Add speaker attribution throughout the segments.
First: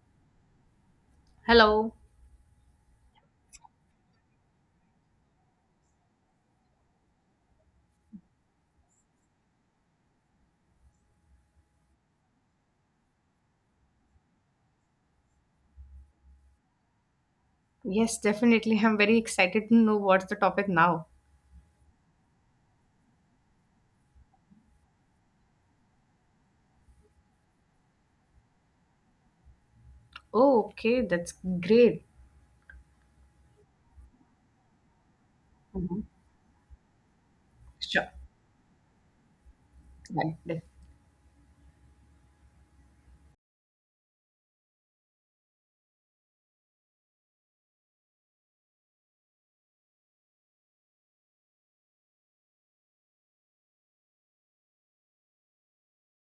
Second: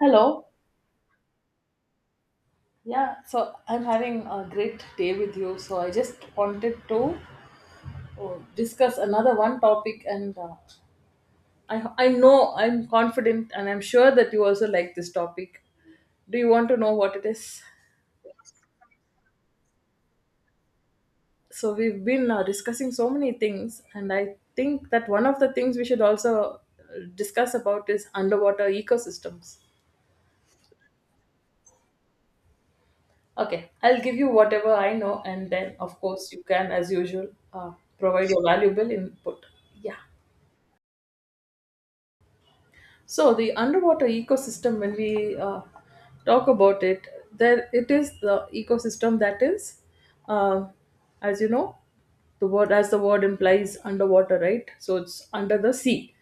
Speaker 1: Hello.
Speaker 2: Hello.
Speaker 1: Yeah, so I'm having a great day with you. So I just wanted to discuss another one topic, and I know I'm confident, and I'm sure that you also like this topic. Do you want to know what it is?
Speaker 2: Yes, definitely. I'm very excited to know what's the topic now.
Speaker 1: So we've been discussing so many things, and I think that one of the things we should also discuss about is underwater ecosystems.
Speaker 2: Oh, okay. That's great.
Speaker 1: Okay, I'll give you whatever I know, and then, of
Speaker 2: Mhm.
Speaker 1: course, you can, as usual, uh,
Speaker 2: Sure.
Speaker 1: provide your valuable input. Yeah.
Speaker 2: Right. Def-
Speaker 1: So the underwater ecosystem, when we talk about it, there it is the ecosystem that is, uh, as you know, the word implies, underwater, right? So it's under the sea.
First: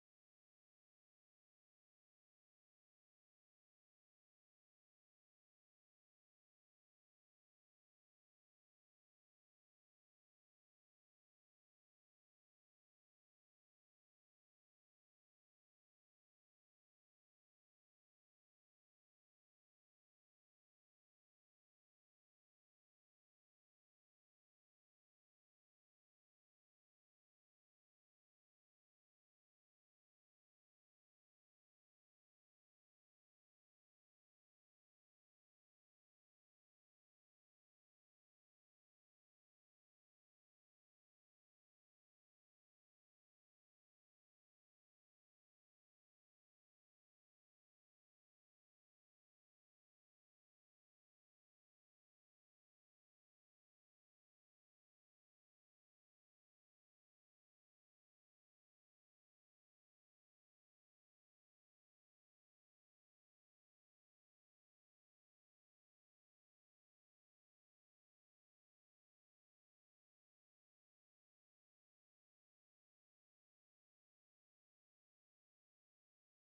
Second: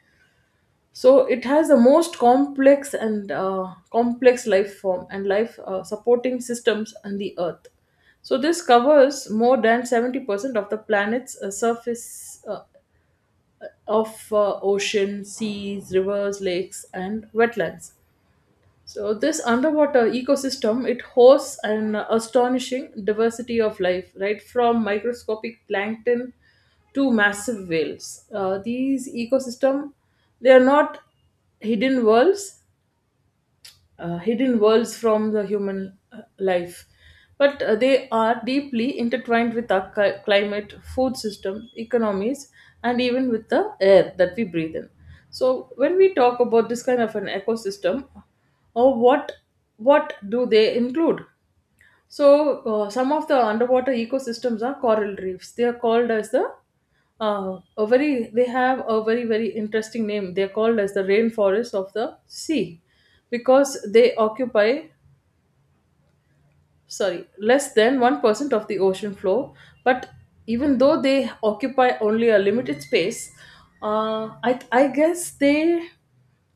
Speaker 1: So it has the most complex and complex life form and life supporting systems on the earth. So this covers more than 70% of the planet's surface of ocean, seas, rivers, lakes, and wetlands. So this underwater ecosystem, it hosts an astonishing diversity of life, right from microscopic plankton to massive whales. These ecosystem, they are not hidden worlds; hidden worlds from the human life. But they are deeply intertwined with our climate, food system, economies, and even with the air that we breathe in. So, when we talk about this kind of an ecosystem, or what do they include? So, some of the underwater ecosystems are coral reefs. They are called as the a very they have a very interesting name. They are called as the rainforest of the sea because they occupy, sorry, less than 1% of the ocean floor. But even though they occupy only a limited space, I guess they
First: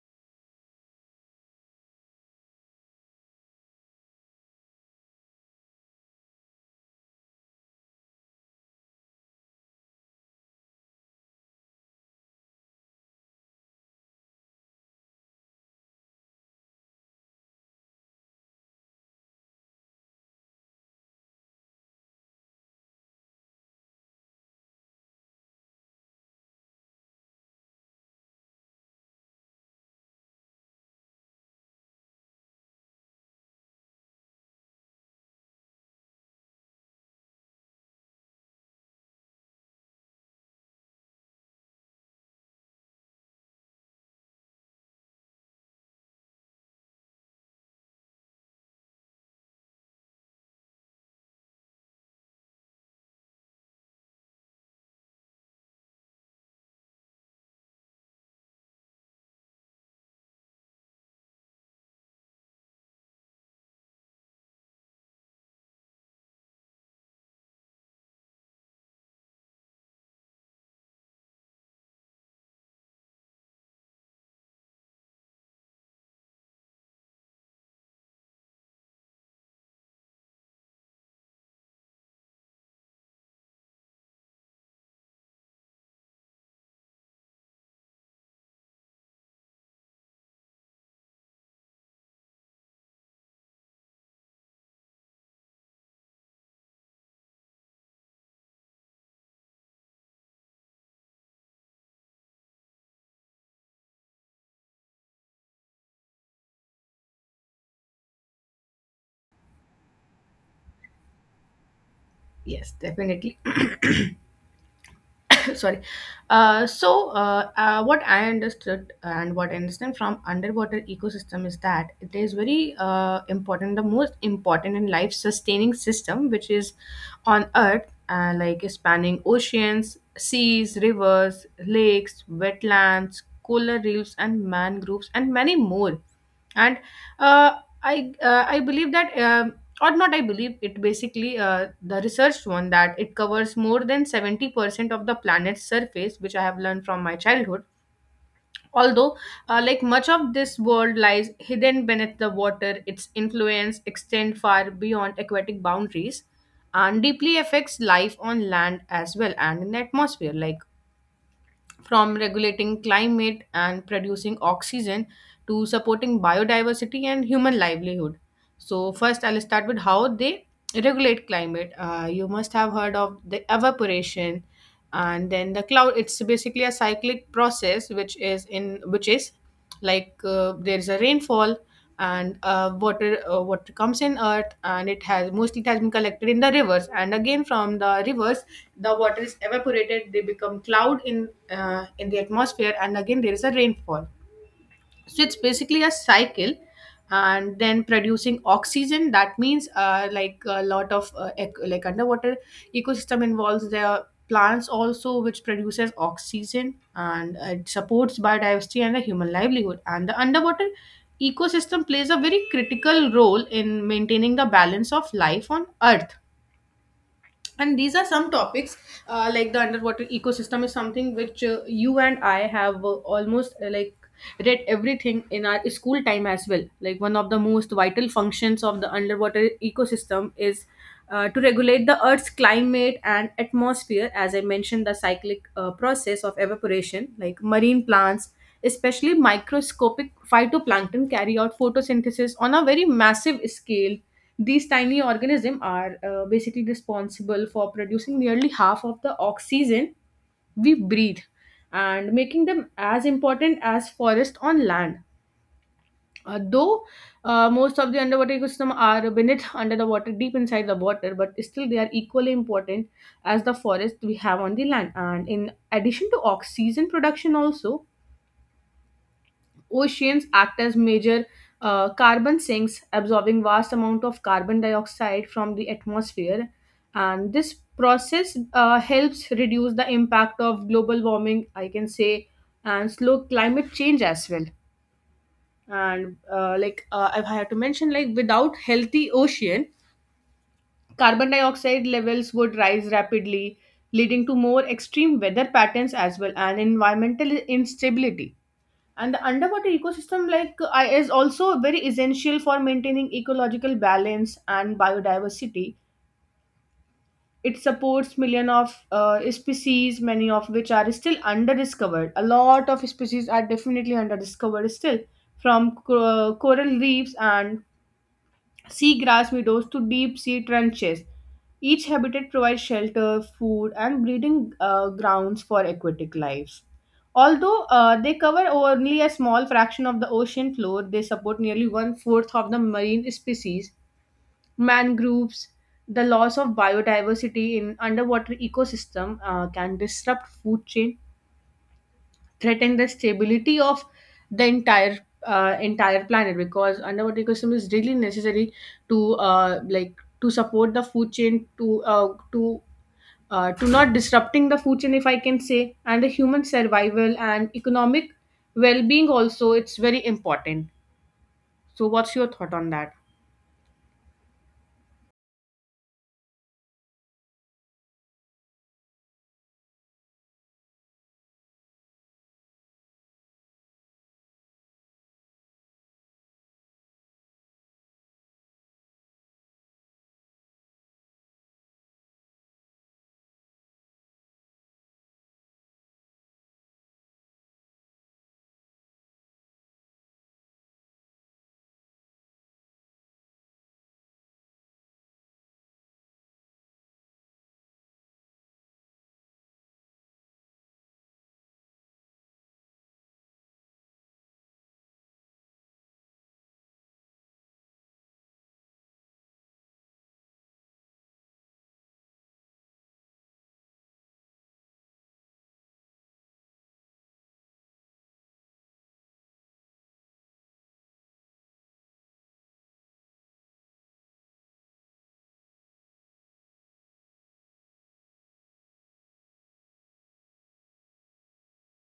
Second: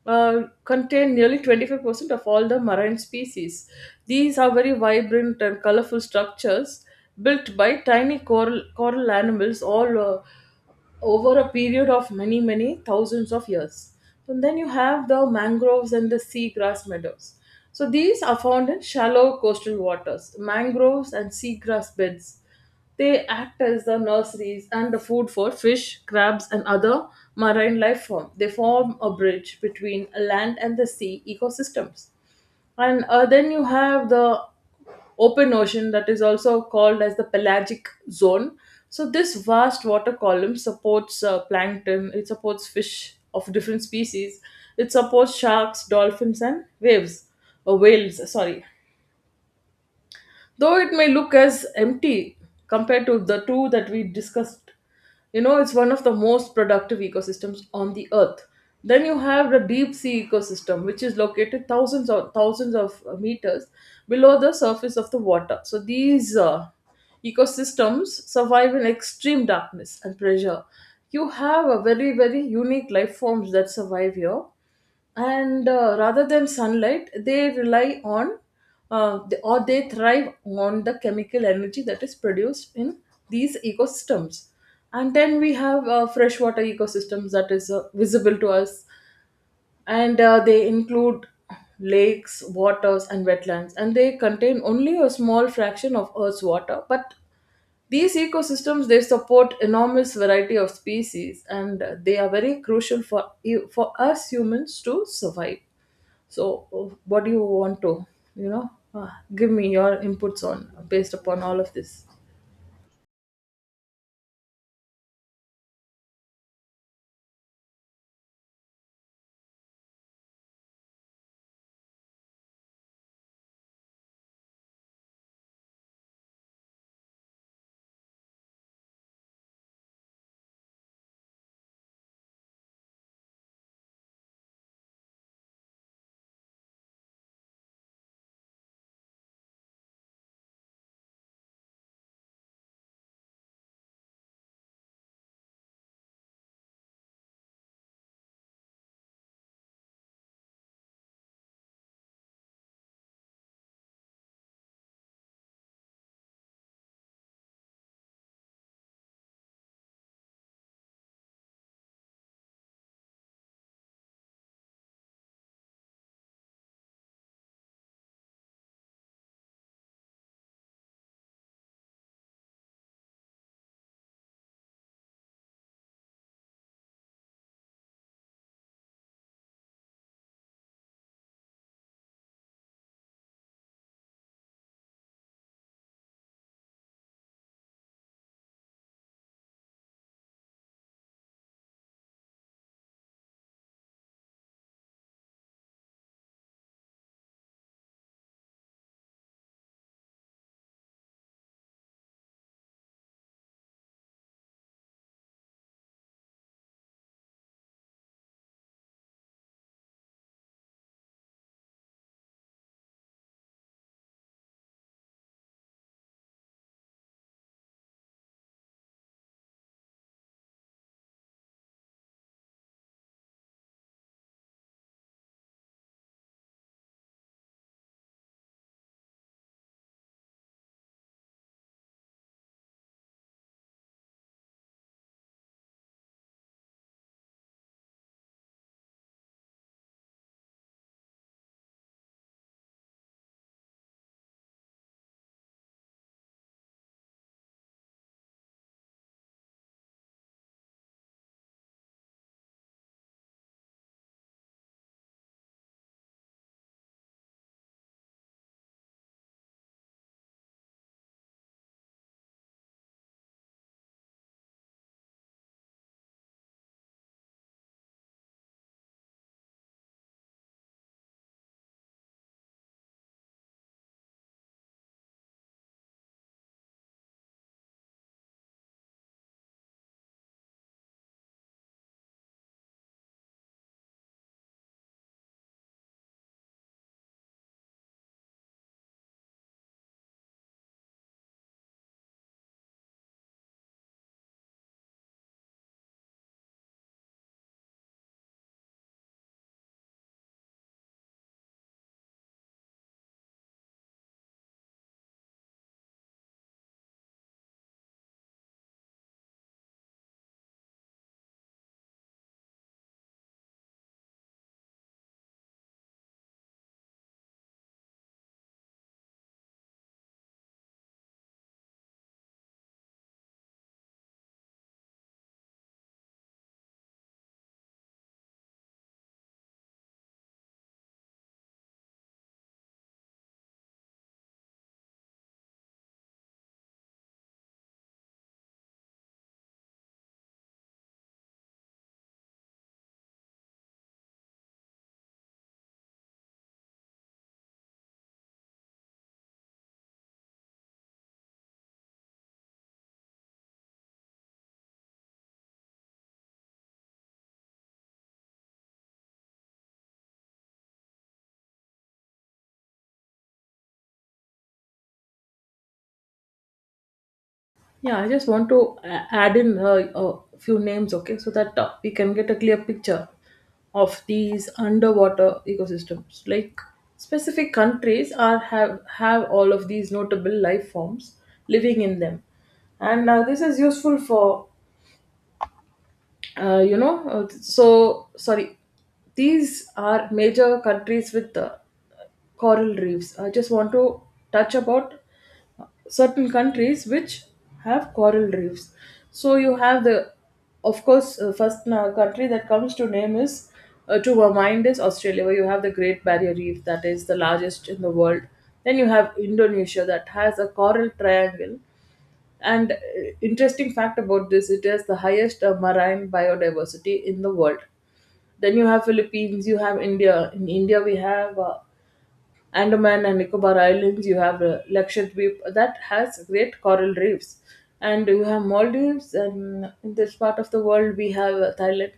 Speaker 1: contain nearly 25% of all the marine species. These are very vibrant and colorful structures built by tiny coral animals, all over a period of many thousands of years. And then you have the mangroves and the seagrass meadows. So these are found in shallow coastal waters. Mangroves and seagrass beds, they act as the nurseries and the food for fish, crabs, and other marine life form. They form a bridge between land and the sea ecosystems. And then you have the open ocean, that is also called as the pelagic zone. So this vast water column supports plankton, it supports fish of different species, it supports sharks, dolphins, and waves, or whales, sorry. Though it may look as empty compared to the two that we discussed, you know, it's one of the most productive ecosystems on the earth. Then you have the deep sea ecosystem, which is located thousands of meters below the surface of the water. So these ecosystems survive in extreme darkness and pressure. You have a very unique life forms that survive here. And rather than sunlight, they rely on, they thrive on the chemical energy that is produced in these ecosystems. And then we have freshwater ecosystems that is visible to us, and they include lakes, waters, and wetlands, and they contain only a small fraction of earth's water. But these ecosystems, they support enormous variety of species, and they are very crucial for you for us humans to survive. So, what do you want to, you know, uh, give me your inputs on based upon all of this?
Speaker 2: Yes, definitely. Sorry. What I understood and what I understand from underwater ecosystem is that it is very important, the most important in life sustaining system, which is on earth, like spanning oceans, seas, rivers, lakes, wetlands, coral reefs, and mangroves, and many more and uh, I believe that or not I believe it basically, the research one, that it covers more than 70% of the planet's surface, which I have learned from my childhood. Although, like much of this world lies hidden beneath the water, its influence extends far beyond aquatic boundaries and deeply affects life on land as well, and in the atmosphere, like from regulating climate and producing oxygen to supporting biodiversity and human livelihood. So, first, I'll start with how they regulate climate. You must have heard of the evaporation and then the cloud. It's basically a cyclic process, which is in which is like, there's a rainfall and, uh, water comes in earth and it has been collected in the rivers, and again from the rivers the water is evaporated. They become cloud in the atmosphere, and again there is a rainfall, so it's basically a cycle. And then producing oxygen, that means, like, a lot of underwater ecosystem involves the plants also, which produces oxygen. And it supports biodiversity and the human livelihood, and the underwater ecosystem plays a very critical role in maintaining the balance of life on earth. And these are some topics. Like, the underwater ecosystem is something which, you and I have, almost like, read everything in our school time as well. Like, one of the most vital functions of the underwater ecosystem is, to regulate the earth's climate and atmosphere. As I mentioned, the cyclic process of evaporation, like marine plants, especially microscopic phytoplankton, carry out photosynthesis on a very massive scale. These tiny organisms are, basically, responsible for producing nearly half of the oxygen we breathe, and making them as important as forest on land. Though most of the underwater ecosystems are beneath under the water, deep inside the water, but still they are equally important as the forest we have on the land. And in addition to oxygen production, also oceans act as major carbon sinks, absorbing vast amount of carbon dioxide from the atmosphere. And this process helps reduce the impact of global warming, I can say, and slow climate change as well. And I have to mention, like, without healthy ocean, carbon dioxide levels would rise rapidly, leading to more extreme weather patterns as well, and environmental instability. And the underwater ecosystem, like, is also very essential for maintaining ecological balance and biodiversity. It supports million of species, many of which are still underdiscovered. A lot of species are definitely underdiscovered still, from coral reefs and seagrass meadows to deep sea trenches. Each habitat provides shelter, food, and breeding grounds for aquatic life. Although, they cover only a small fraction of the ocean floor, they support nearly one fourth of the marine species. Mangroves, the loss of biodiversity in underwater ecosystem can disrupt food chain, threaten the stability of the entire planet, because underwater ecosystem is really necessary to like, to support the food chain, to not disrupting the food chain, if I can say, and the human survival and economic well-being also, it's very important. So what's your thought on that?
Speaker 1: Yeah, I just want to add in a few names, okay, so that we can get a clear picture of these underwater ecosystems. Like specific countries are have all of these notable life forms living in them, and this is useful for uh, you know. Uh, so sorry, these are major countries with coral reefs. I just want to touch about certain countries which have coral reefs. So you have the, of course, first country that comes to name is to our mind is Australia, where you have the Great Barrier Reef that is the largest in the world. Then you have Indonesia that has a coral triangle. And interesting fact about this, it has the highest marine biodiversity in the world. Then you have Philippines, you have India. In India, we have Andaman and Nicobar Islands, you have Lakshadweep that has great coral reefs, and you have Maldives, and in this part of the world we have Thailand.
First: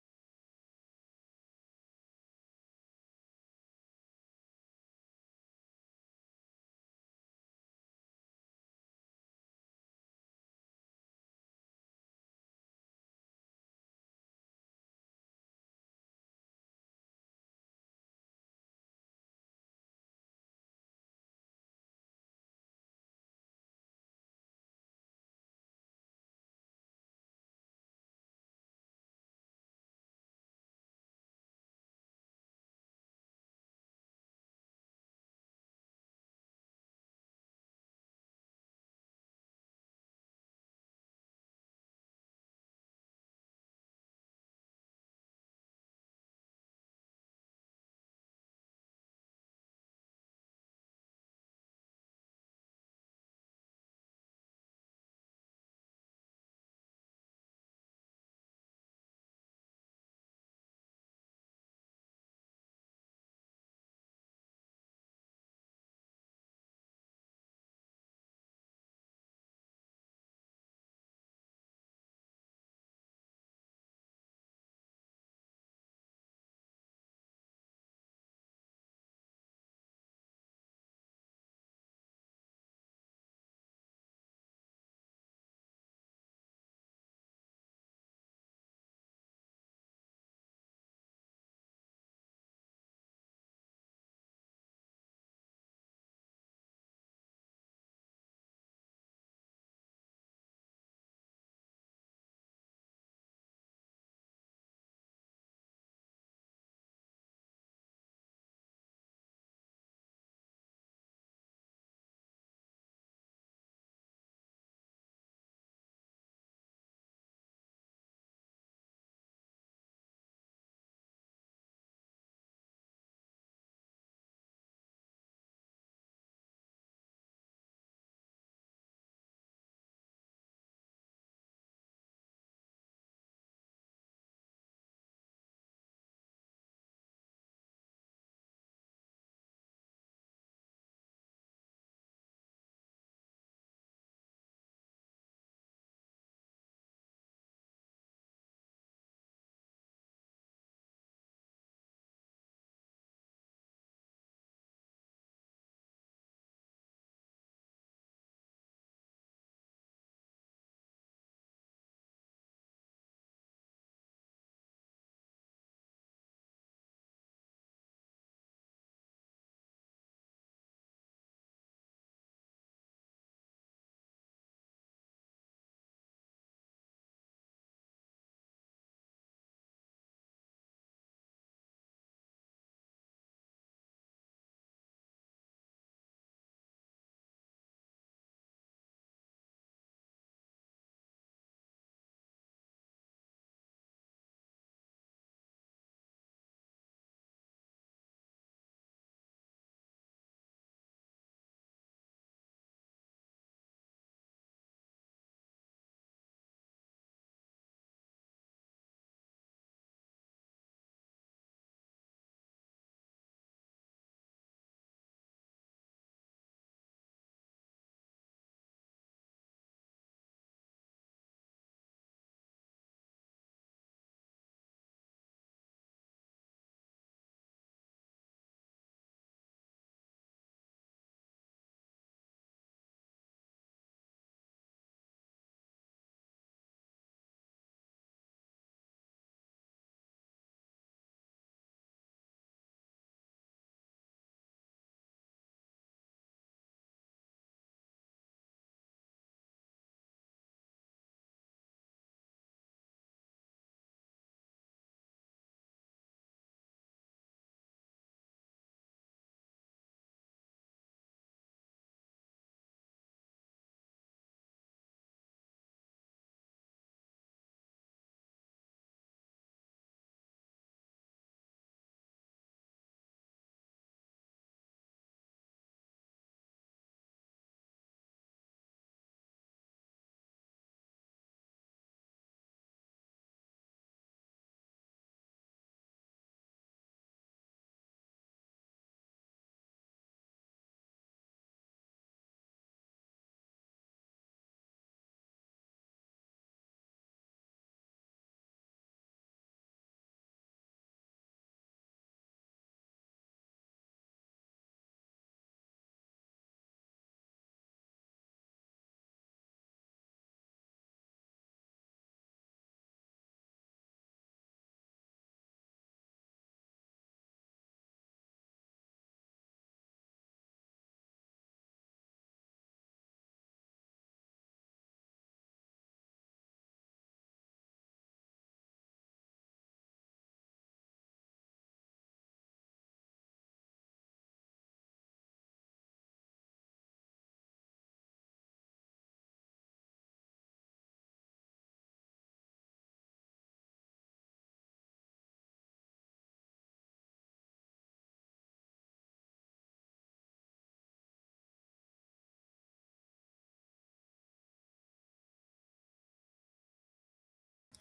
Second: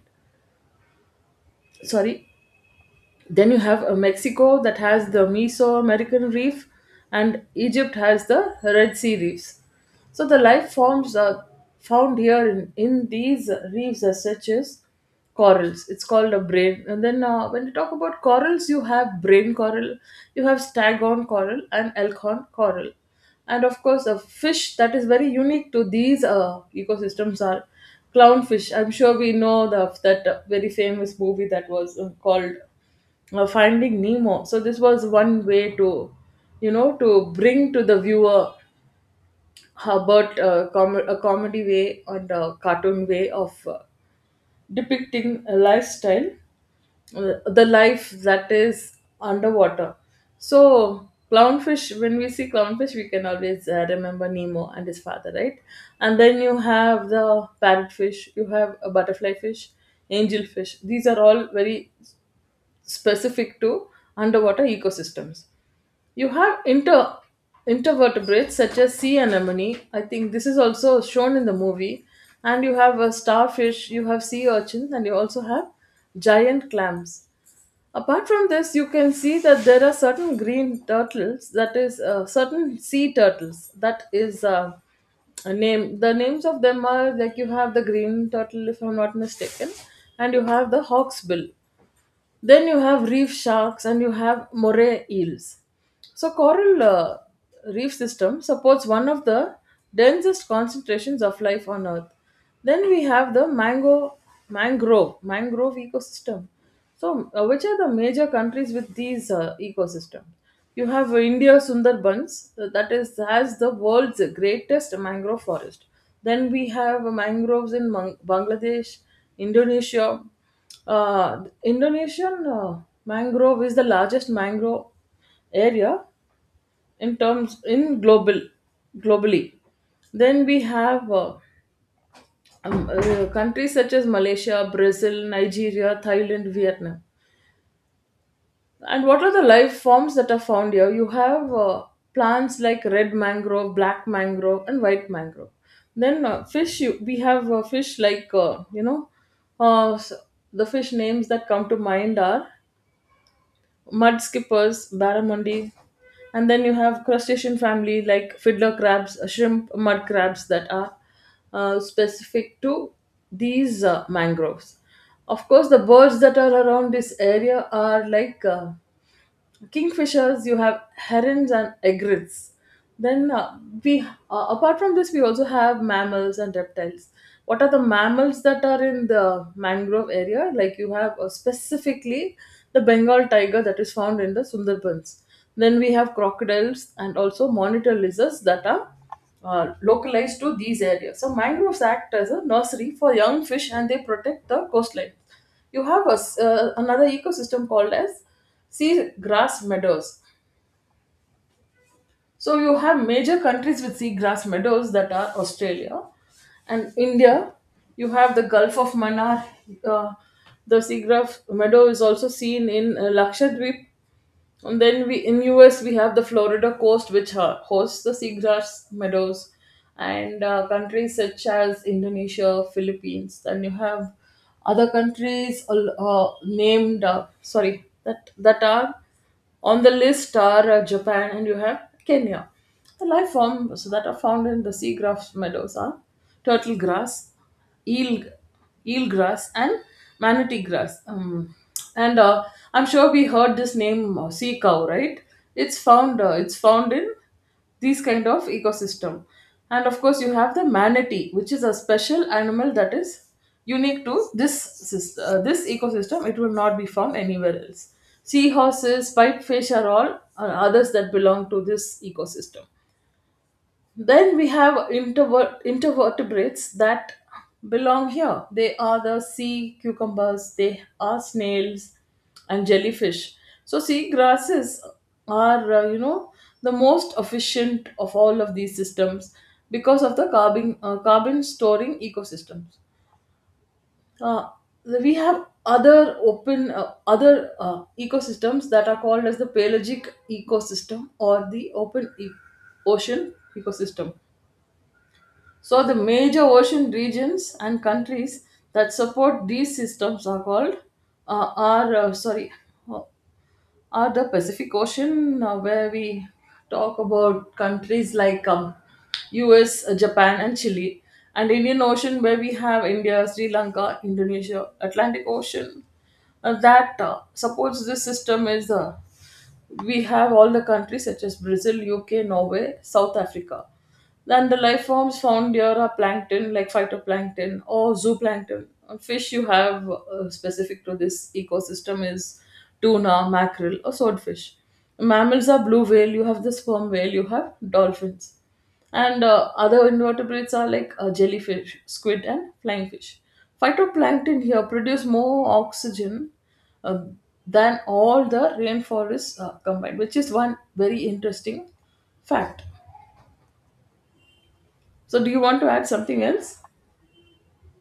Speaker 1: Sorry, then you have Mexico that has the Mesoamerican reef, and Egypt has the Red Sea reefs. So the life forms are found here in these reefs as such as corals, it's called a brain. And then when you talk about corals, you have brain coral, you have staghorn coral and elkhorn coral. And of course a fish that is very unique to these ecosystems are clownfish. I'm sure we know the, that very famous movie that was called Finding Nemo. So this was one way to, you know, to bring to the viewer about a comedy way and a cartoon way of depicting a lifestyle, the life that is underwater. So clownfish, when we see clownfish, we can always remember Nemo and his father, right? And then you have the parrotfish, you have a butterfly fish, angelfish. These are all very specific to underwater ecosystems. You have intervertebrates such as sea anemone. I think this is also shown in the movie. And you have a starfish, you have sea urchins, and you also have giant clams. Apart from this, you can see that there are certain green turtles, that is, certain sea turtles, that is a name. The names of them are, like, you have the green turtle, if I'm not mistaken, and you have the hawksbill, then you have reef sharks and you have moray eels. So coral reef system supports one of the densest concentrations of life on earth. Then we have the mango mangrove mangrove ecosystem. So which are the major countries with these ecosystems? You have India, Sundarbans, that is has the world's greatest mangrove forest. Then we have mangroves in Bangladesh, Indonesia. Indonesian mangrove is the largest mangrove area in terms in global, globally. Then we have countries such as Malaysia, Brazil, Nigeria, Thailand, Vietnam. And what are the life forms that are found here? You have plants like red mangrove, black mangrove, and white mangrove. Then we have fish like uh, s- the fish names that come to mind are mud skippers, barramundi, and then you have crustacean family like fiddler crabs, shrimp, mud crabs that are specific to these mangroves. Of course, the birds that are around this area are like kingfishers, you have herons and egrets. Then we apart from this we also have mammals and reptiles. What are the mammals that are in the mangrove area? Like, you have specifically the Bengal tiger that is found in the Sundarbans. Then we have crocodiles and also monitor lizards that are localized to these areas. So mangroves act as a nursery for young fish and they protect the coastline. You have a s another ecosystem called as seagrass meadows. So you have major countries with seagrass meadows that are Australia and India. You have the Gulf of Manar. Uh, the seagrass meadow is also seen in Lakshadweep, and then we, in US, we have the Florida coast, which hosts the seagrass meadows, and countries such as Indonesia, Philippines. Then you have other countries named, sorry that are on the list are Japan, and you have Kenya. The life forms that are found in the seagrass meadows are turtle grass, eel eel grass, and manatee grass. And I'm sure we heard this name, sea cow, right? It's found it's found in these kind of ecosystem. And of course you have the manatee, which is a special animal that is unique to this this ecosystem. It will not be found anywhere else. Seahorses, pipefish are all are others that belong to this ecosystem. Then we have intervertebrates that belong here. They are the sea cucumbers, they are snails and jellyfish. So, sea grasses are, the most efficient of all of these systems because of the carbon, carbon storing ecosystems. Uh, we have other open other ecosystems that are called as the pelagic ecosystem or the ocean ecosystem. So the major ocean regions and countries that support these systems are called uh, are uh, sorry uh, are the Pacific Ocean, where we talk about countries like U.S., Japan, and Chile, and Indian Ocean, where we have India, Sri Lanka, Indonesia, Atlantic Ocean. That supports this system is we have all the countries such as Brazil, UK, Norway, South Africa. Then the life forms found here are plankton, like phytoplankton or zooplankton. Fish you have specific to this ecosystem is tuna, mackerel, or swordfish. Mammals are blue whale, you have the sperm whale, you have dolphins. And Other invertebrates are like jellyfish, squid, and flying fish. Phytoplankton here produce more oxygen uh, than all the rainforests combined, which is one very interesting fact. So, do you want to add something else?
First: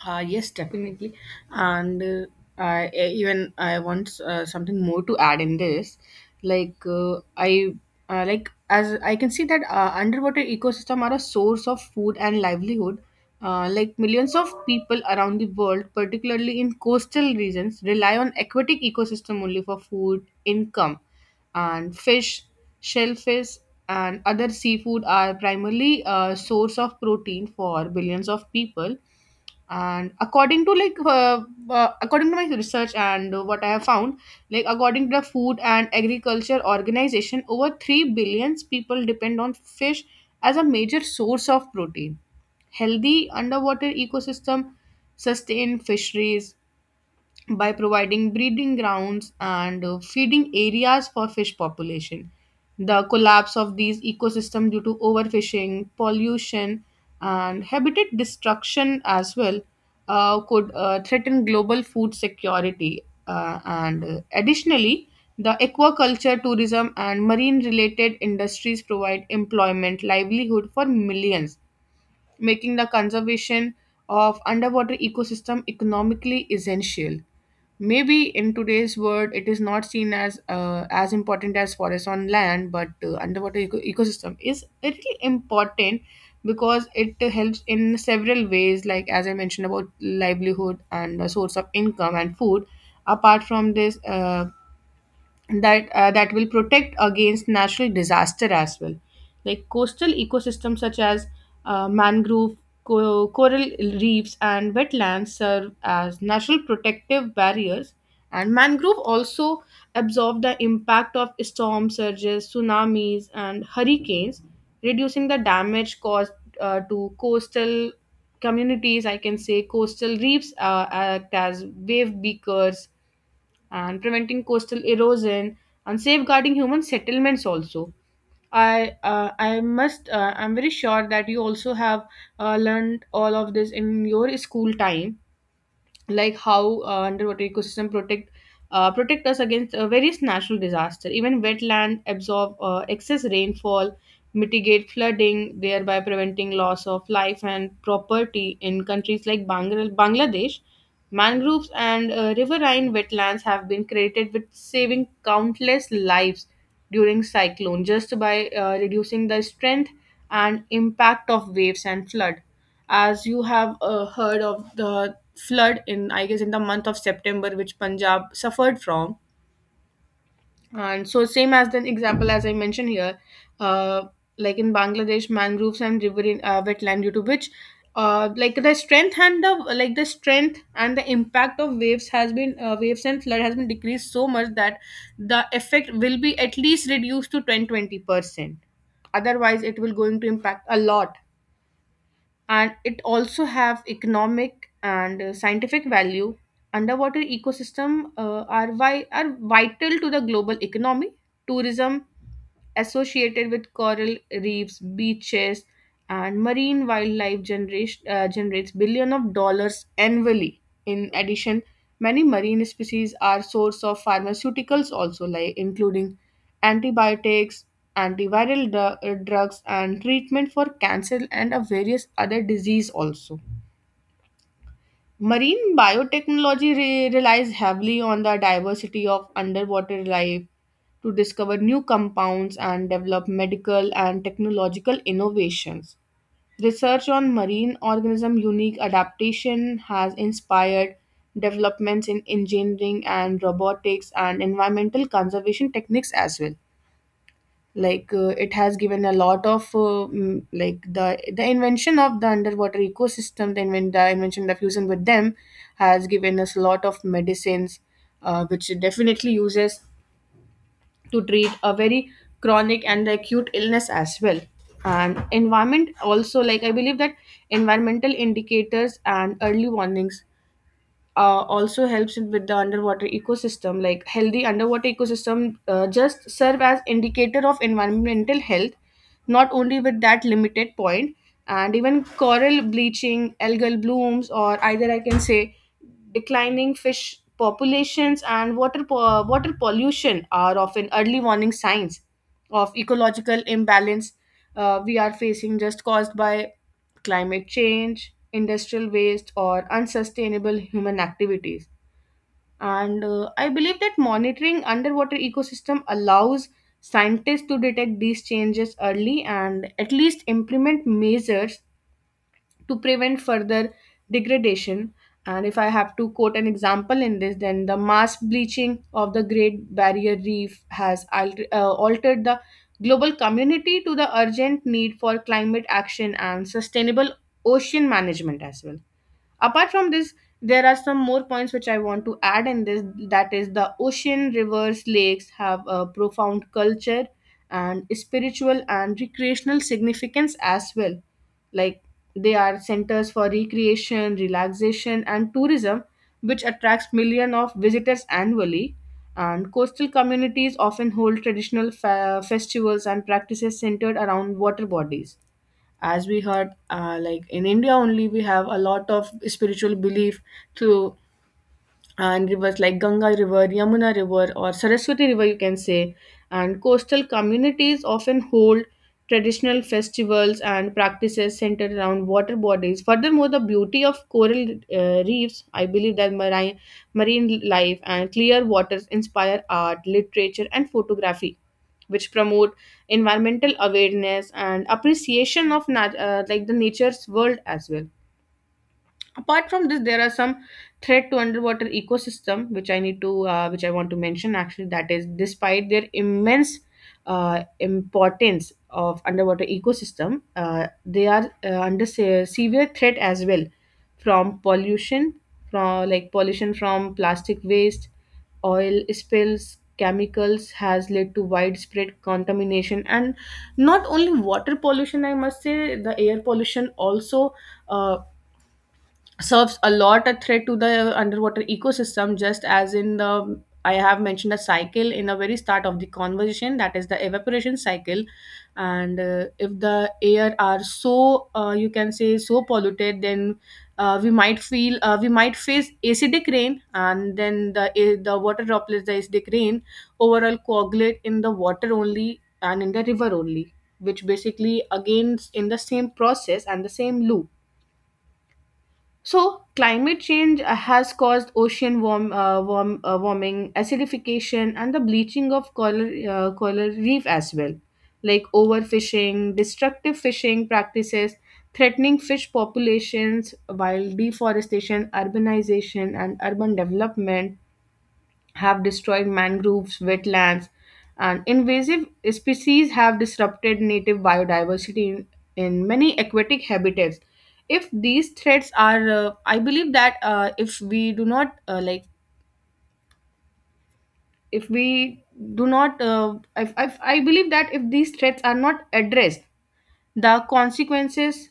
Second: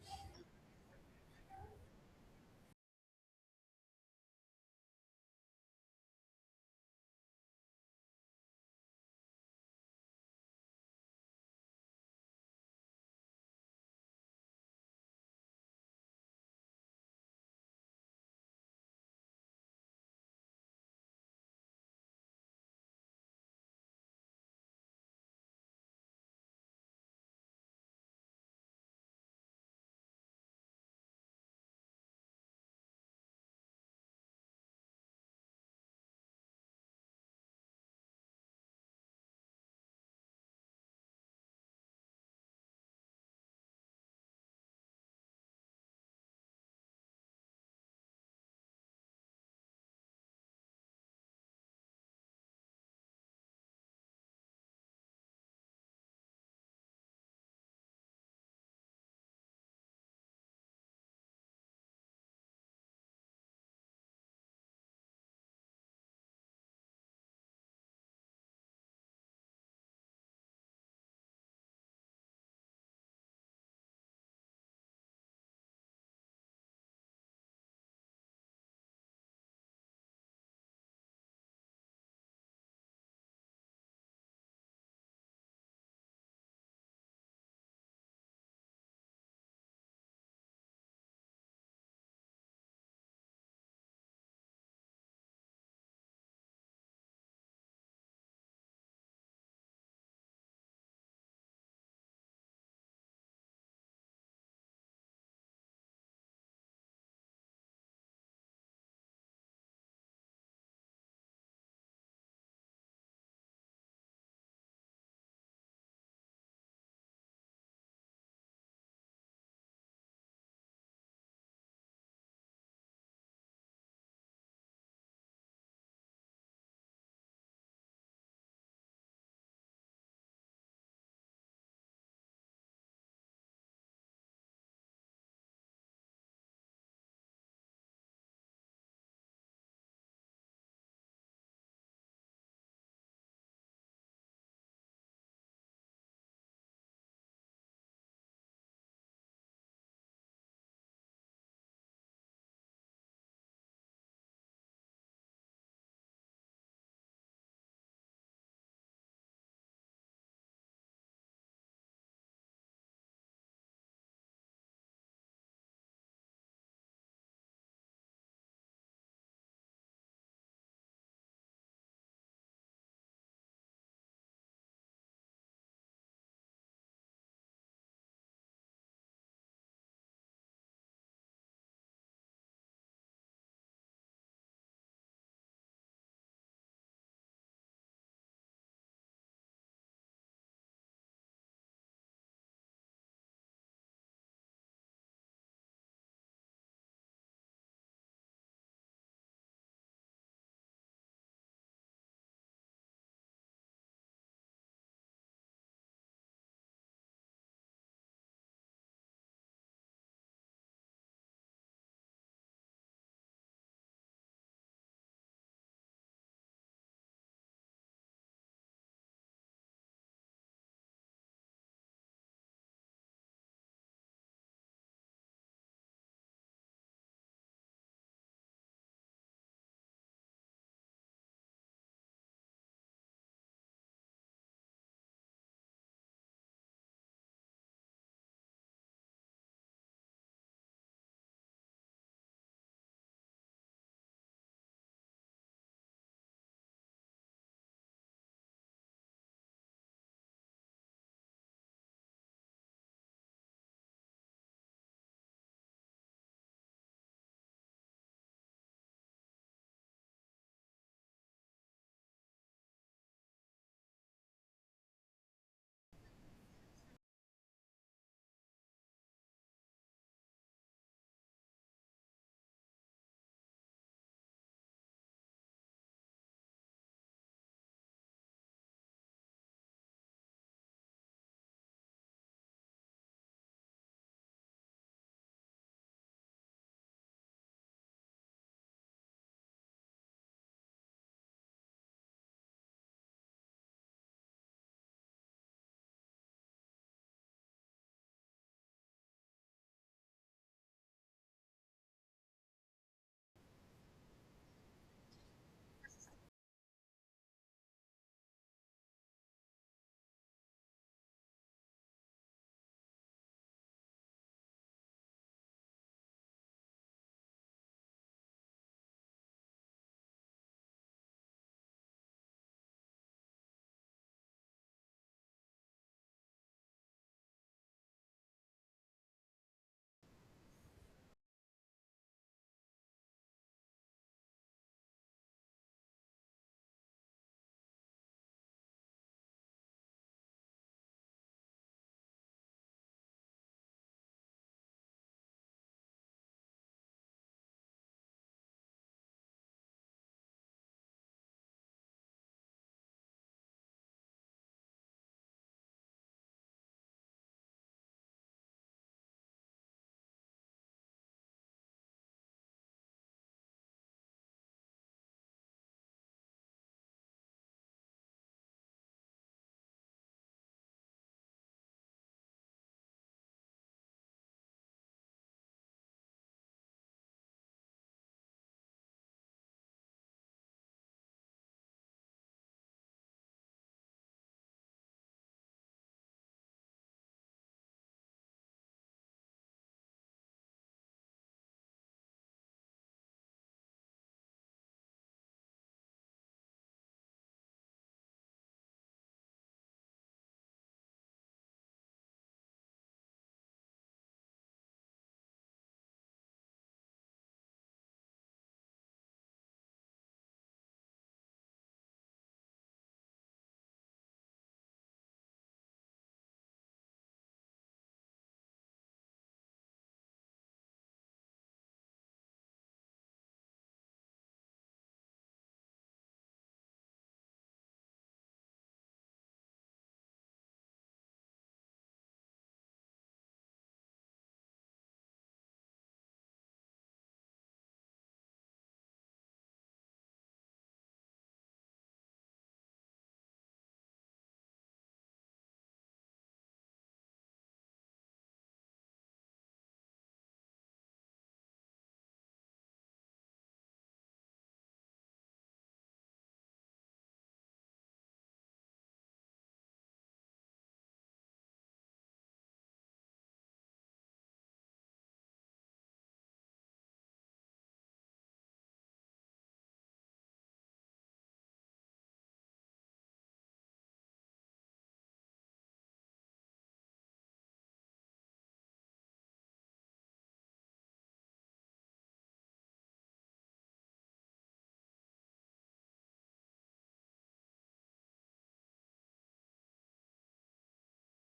Speaker 2: Yes, definitely. And even I want something more to add in this. Like, I like, as I can see that, underwater ecosystem are a source of food and livelihood. Like, millions of people around the world, particularly in coastal regions, rely on aquatic ecosystem only, for food, income, and fish, shellfish, and other seafood are primarily a source of protein for billions of people. And according to my research and what I have found, like, according to the Food and Agriculture Organization, over 3 billion people depend on fish as a major source of protein. Healthy underwater ecosystem sustain fisheries by providing breeding grounds and, feeding areas for fish population. The collapse of these ecosystems due to overfishing, pollution, and habitat destruction as well, could threaten global food security. And Additionally, the aquaculture, tourism, and marine related industries provide employment, livelihood for millions, making the conservation of underwater ecosystem economically essential. Maybe in today's world it is not seen as, as important as forest on land, but, underwater ecosystem is really important, because it helps in several ways, like, as I mentioned, about livelihood and a source of income and food. Apart from this, that will protect against natural disaster as well. Like, coastal ecosystems such as, mangrove, coral reefs, and wetlands serve as natural protective barriers, and mangrove also absorb the impact of storm surges, tsunamis, and hurricanes, reducing the damage caused to coastal communities, I can say. Coastal reefs act as wave beakers and preventing coastal erosion and safeguarding human settlements also. I'm very sure that you also have, learned all of this in your school time, like how underwater ecosystem protect us against, various natural disaster. Even wetland absorb excess rainfall, mitigate flooding, thereby preventing loss of life and property in countries like Bangladesh. Mangroves and, riverine wetlands have been credited with saving countless lives during cyclone, just by, reducing the strength and impact of waves and flood. As you have, heard of the flood in, I guess in the month of September, which Punjab suffered from, and so same as the example as I mentioned here. uh, like, in Bangladesh, mangroves and riverine wetland, due to which, like, the strength and the impact of waves and flood has been decreased so much that the effect will be at least reduced to 10 to 20 percent, otherwise it will going to impact a lot. And it also have economic and, scientific value. Underwater ecosystem are are vital to the global economy. Tourism associated with coral reefs, beaches, and marine wildlife generation generates billion of dollars annually. In addition, many marine species are source of pharmaceuticals also, like including antibiotics, antiviral drugs, and treatment for cancer and a various other disease also. Marine biotechnology relies heavily on the diversity of underwater life to discover new compounds and develop medical and technological innovations. Research on marine organism unique adaptation has inspired developments in engineering and robotics and environmental conservation techniques as well. Like, it has given a lot of, mm, like the invention of the underwater ecosystem, the invention, the fusion with them, has given us a lot of medicines, which it definitely uses to treat a very chronic and acute illness as well. And environment also, like, I believe that environmental indicators and early warnings, also helps with the underwater ecosystem, like healthy underwater ecosystem just serve as indicator of environmental health, not only with that limited point. And even coral bleaching, algal blooms, or, either I can say, declining fish populations and water pollution are often early warning signs of ecological imbalance we are facing, just caused by climate change, industrial waste, or unsustainable human activities. And, I believe that monitoring underwater ecosystem allows scientists to detect these changes early and at least implement measures to prevent further degradation. And if I have to quote an example in this, then the mass bleaching of the Great Barrier Reef has altered the global community to the urgent need for climate action and sustainable ocean management as well. Apart from this, there are some more points which I want to add in this, that is, the ocean, rivers, lakes have a profound culture and spiritual and recreational significance as well. Like, they are centers for recreation, relaxation, and tourism, which attracts millions of visitors annually. And coastal communities often hold traditional festivals and practices centered around water bodies, as we heard. Like, in India only, we have a lot of spiritual belief through, and rivers like Ganga River, Yamuna River, or Saraswati River, you can say. And coastal communities often hold traditional festivals and practices centered around water bodies. Furthermore, the beauty of coral reefs, I believe that marine life and clear waters inspire art, literature, and photography, which promote environmental awareness and appreciation of like, the nature's world as well. Apart from this, there are some threat to underwater ecosystem which I need to, which I want to mention actually, that is, despite their immense, importance of underwater ecosystem, they are, under severe threat as well, from pollution, from, like, pollution from plastic waste, oil spills, chemicals, has led to widespread contamination. And not only water pollution, I must say, the air pollution also, uh, serves a lot a threat to the underwater ecosystem, just as, in the, I have mentioned a cycle in the very start of the conversation, that is the evaporation cycle. And, if the air are so, you can say, so polluted, then, we might face acidic rain, and then the water droplets, the acidic rain overall coagulate in the water only and in the river only, which basically again in the same process and the same loop. So, climate change has caused ocean warming, acidification, and the bleaching of coral reef as well, like overfishing, destructive fishing practices, threatening fish populations, while deforestation, urbanization, and urban development have destroyed mangroves, wetlands, and invasive species have disrupted native biodiversity in many aquatic habitats. If these threats I believe that, if we do not like, if we do not, if, I believe that if these threats are not addressed, the consequences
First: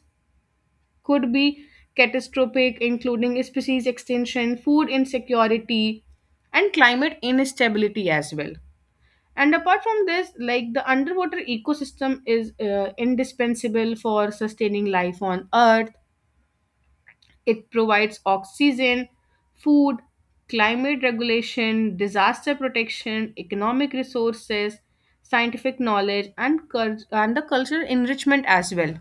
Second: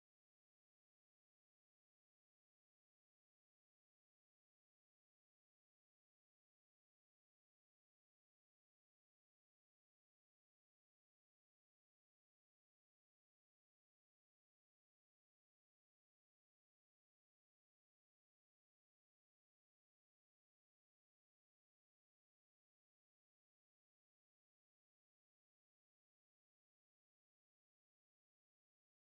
Speaker 2: could be catastrophic, including species extinction, food insecurity, and climate instability as well. And apart from this, like, the underwater ecosystem is, indispensable for sustaining life on Earth. It provides oxygen, food, climate regulation, disaster protection, economic resources, scientific knowledge, and the cultural enrichment as well.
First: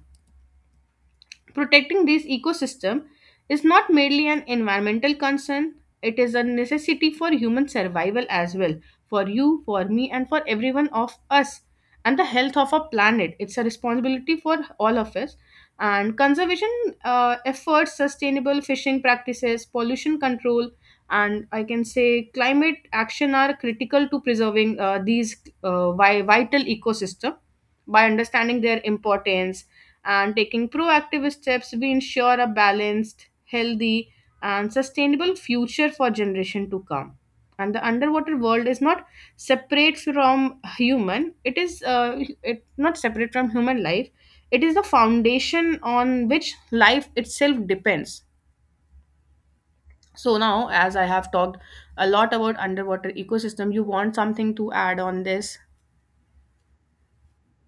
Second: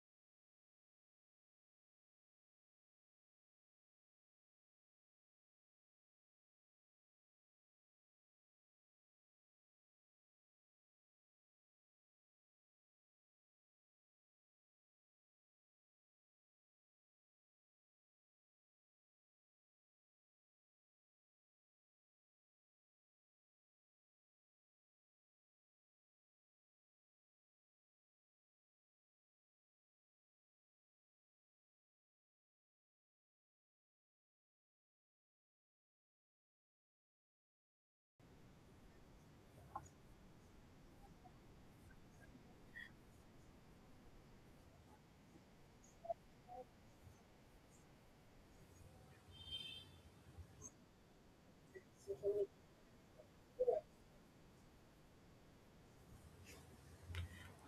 Speaker 2: Protecting these ecosystem is not merely an environmental concern, it is a necessity for human survival as well, for you, for me, and for everyone of us. And the health of our planet, it's a responsibility for all of us. And conservation efforts, sustainable fishing practices, pollution control, and I can say climate action are critical to preserving these, vital ecosystem. By understanding their importance and taking proactive steps, we ensure a balanced, healthy, and sustainable future for generation to come. And the underwater world is not separate from human. It not separate from human life. It is the foundation on which life itself depends. So now, as I have talked a lot about underwater ecosystem, you want something to add on this?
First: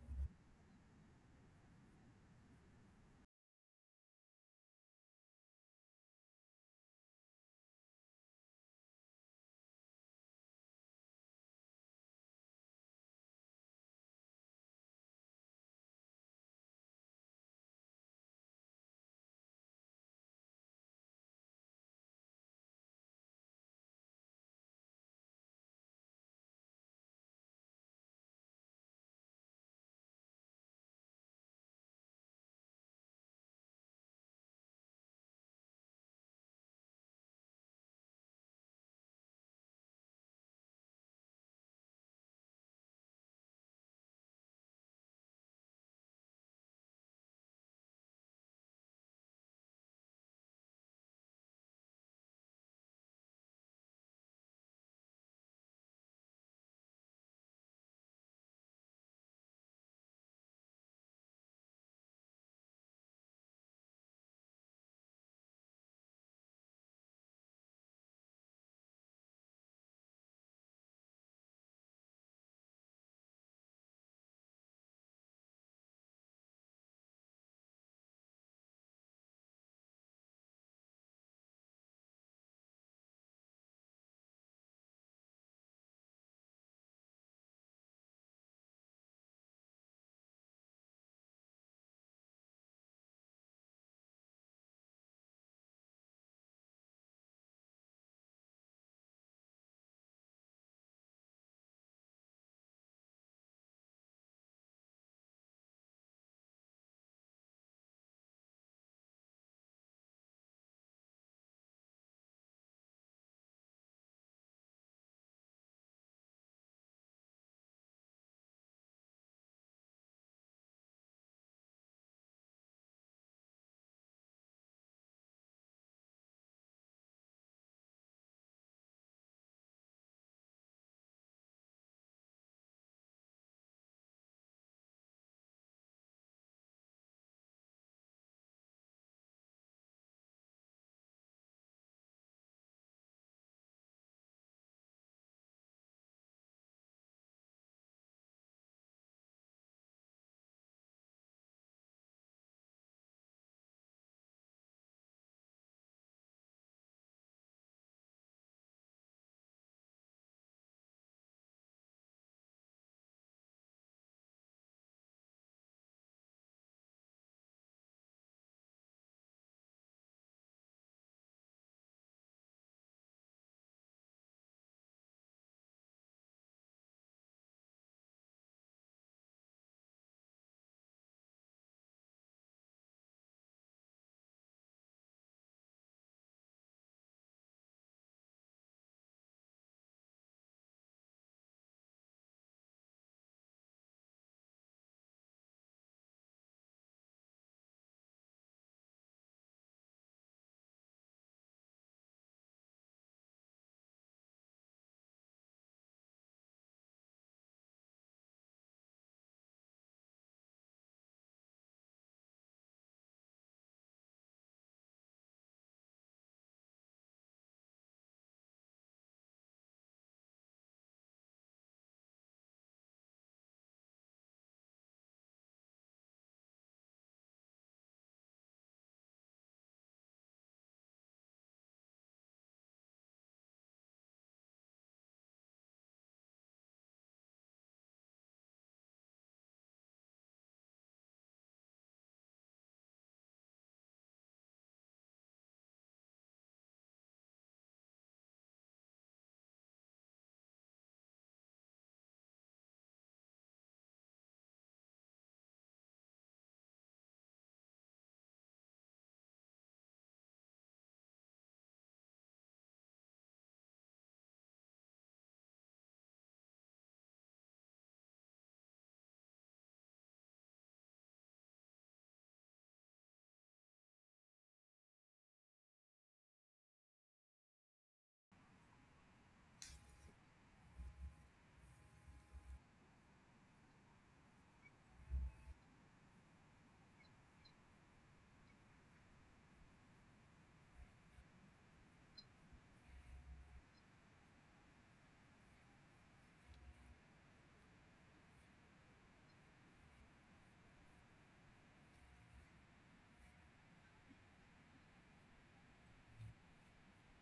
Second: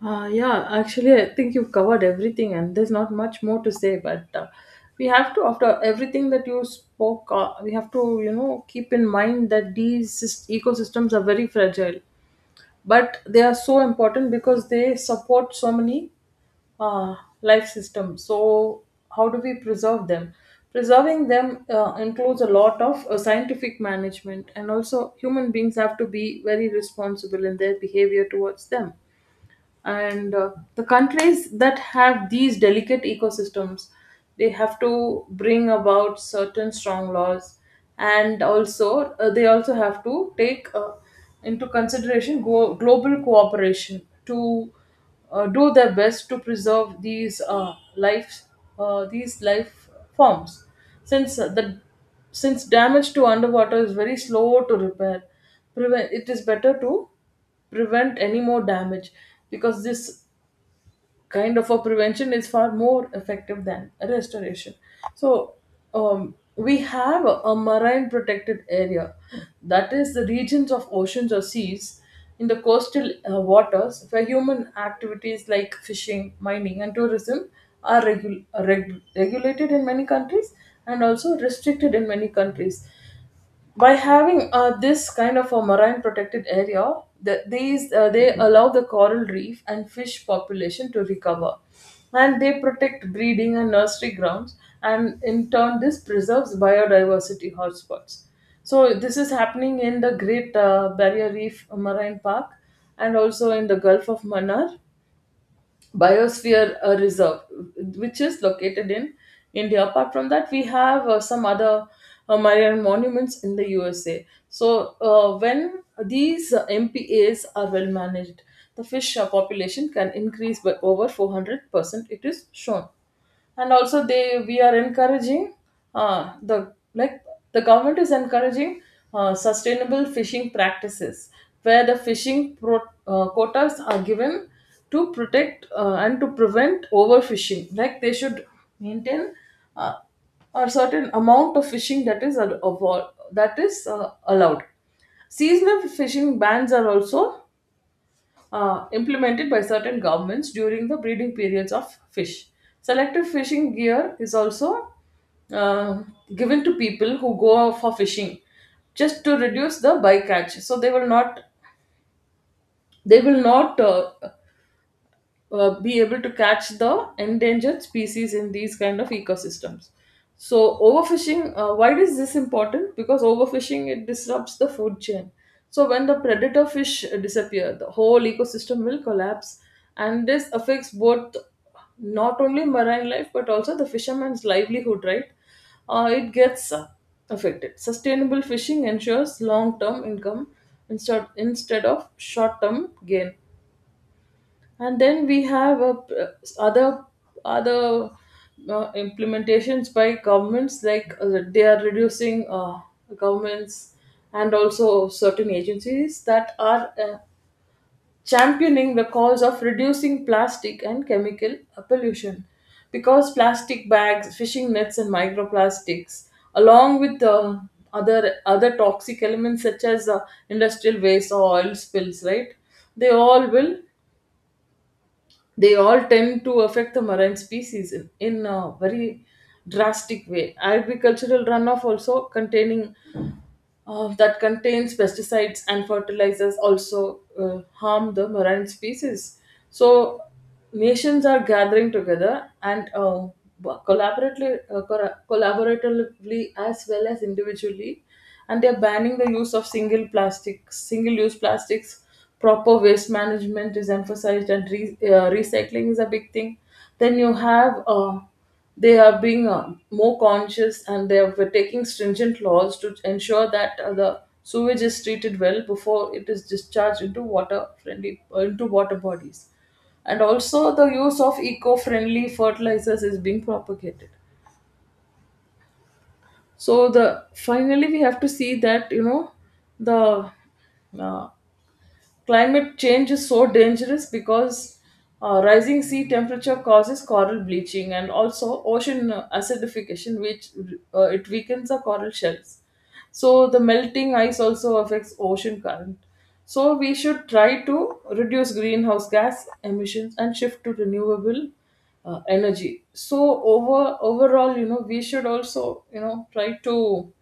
Speaker 1: Yeah, actually, I think you've covered everything, and there's not much more to say. But we have to, after everything that you spoke, we have to, you know, keep in mind that these ecosystems are very fragile, but they are so important because they support so many uh, life systems. So, how do we preserve them? Preserving them includes a lot of scientific management, and also human beings have to be very responsible in their behavior towards them. And The countries that have these delicate ecosystems, they have to bring about certain strong laws, and also they also have to take into consideration global cooperation to do their best to preserve these life these life forms. Since uh, the since damage to underwater is very slow to repair, prevent it is better to prevent any more damage, because this kind of a prevention is far more effective than a restoration. So we have a marine protected area, that is the regions of oceans or seas in the coastal waters where human activities like fishing, mining, and tourism are regulated in many countries and also restricted in many countries. By having this kind of a marine protected area, they allow the coral reef and fish population to recover, and they protect breeding and nursery grounds, and in turn this preserves biodiversity hotspots. So this is happening in the Great Barrier Reef Marine Park, and also in the Gulf of Manar Biosphere Reserve, which is located in India. Apart from that, we have some other marine monuments in the USA. So when these MPAs are well managed, the fish population can increase by over 400%, it is shown. And also, they we are encouraging uh, the like the government is encouraging sustainable fishing practices, where the quotas are given to protect and to prevent overfishing. Like, they should maintain uh, a certain amount of fishing that is allowed. Seasonal fishing bans are also implemented by certain governments during the breeding periods of fish. Selective fishing gear is also uh, given to people who go for fishing, just to reduce the bycatch, so they will not, they will not uh, be able to catch the endangered species in these kind of ecosystems. So overfishing, why is this important? Because overfishing, it disrupts the food chain. So when the predator fish disappear, the whole ecosystem will collapse. And this affects both not only marine life but also the fisherman's livelihood, right? It gets affected. Sustainable fishing ensures long term income instead of short term gain. And then we have p- other other implementations by governments. Like they are reducing Governments and also certain agencies that are championing the cause of reducing plastic and chemical pollution, because plastic bags, fishing nets, and microplastics, along with other toxic elements such as industrial waste or oil spills, right, they all tend to affect the marine species in a very drastic way. Agricultural runoff also containing that contains pesticides and fertilizers also harm the marine species. So nations are gathering together and, collaboratively, collaboratively as well as individually, and they are banning the use of single plastics, single-use plastics. Proper waste management is emphasized, and recycling is a big thing. Then you have they are being more conscious and they are taking stringent laws to ensure that the sewage is treated well before it is discharged into water friendly into water bodies. And also the use of eco-friendly fertilizers is being propagated. So, the finally, we have to see that, you know, the uh, climate change is so dangerous because rising sea temperature causes coral bleaching and also ocean acidification, which it weakens the coral shells. So the melting ice also affects ocean current. So we should try to reduce greenhouse gas emissions and shift to renewable energy. So overall, you know, we should also, you know, try to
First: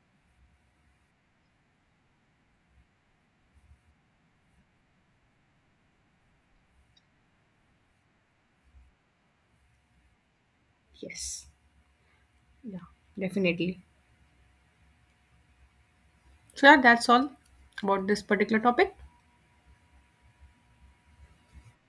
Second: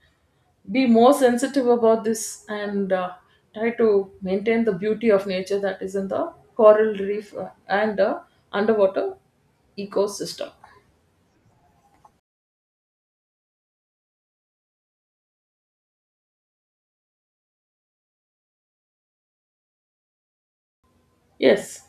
Speaker 1: be more sensitive about this and try to maintain the beauty of nature that is in the coral reef and underwater ecosystem.
Speaker 2: Yes. Yeah, definitely. So yeah, that's all about this particular topic.
Speaker 1: Yes.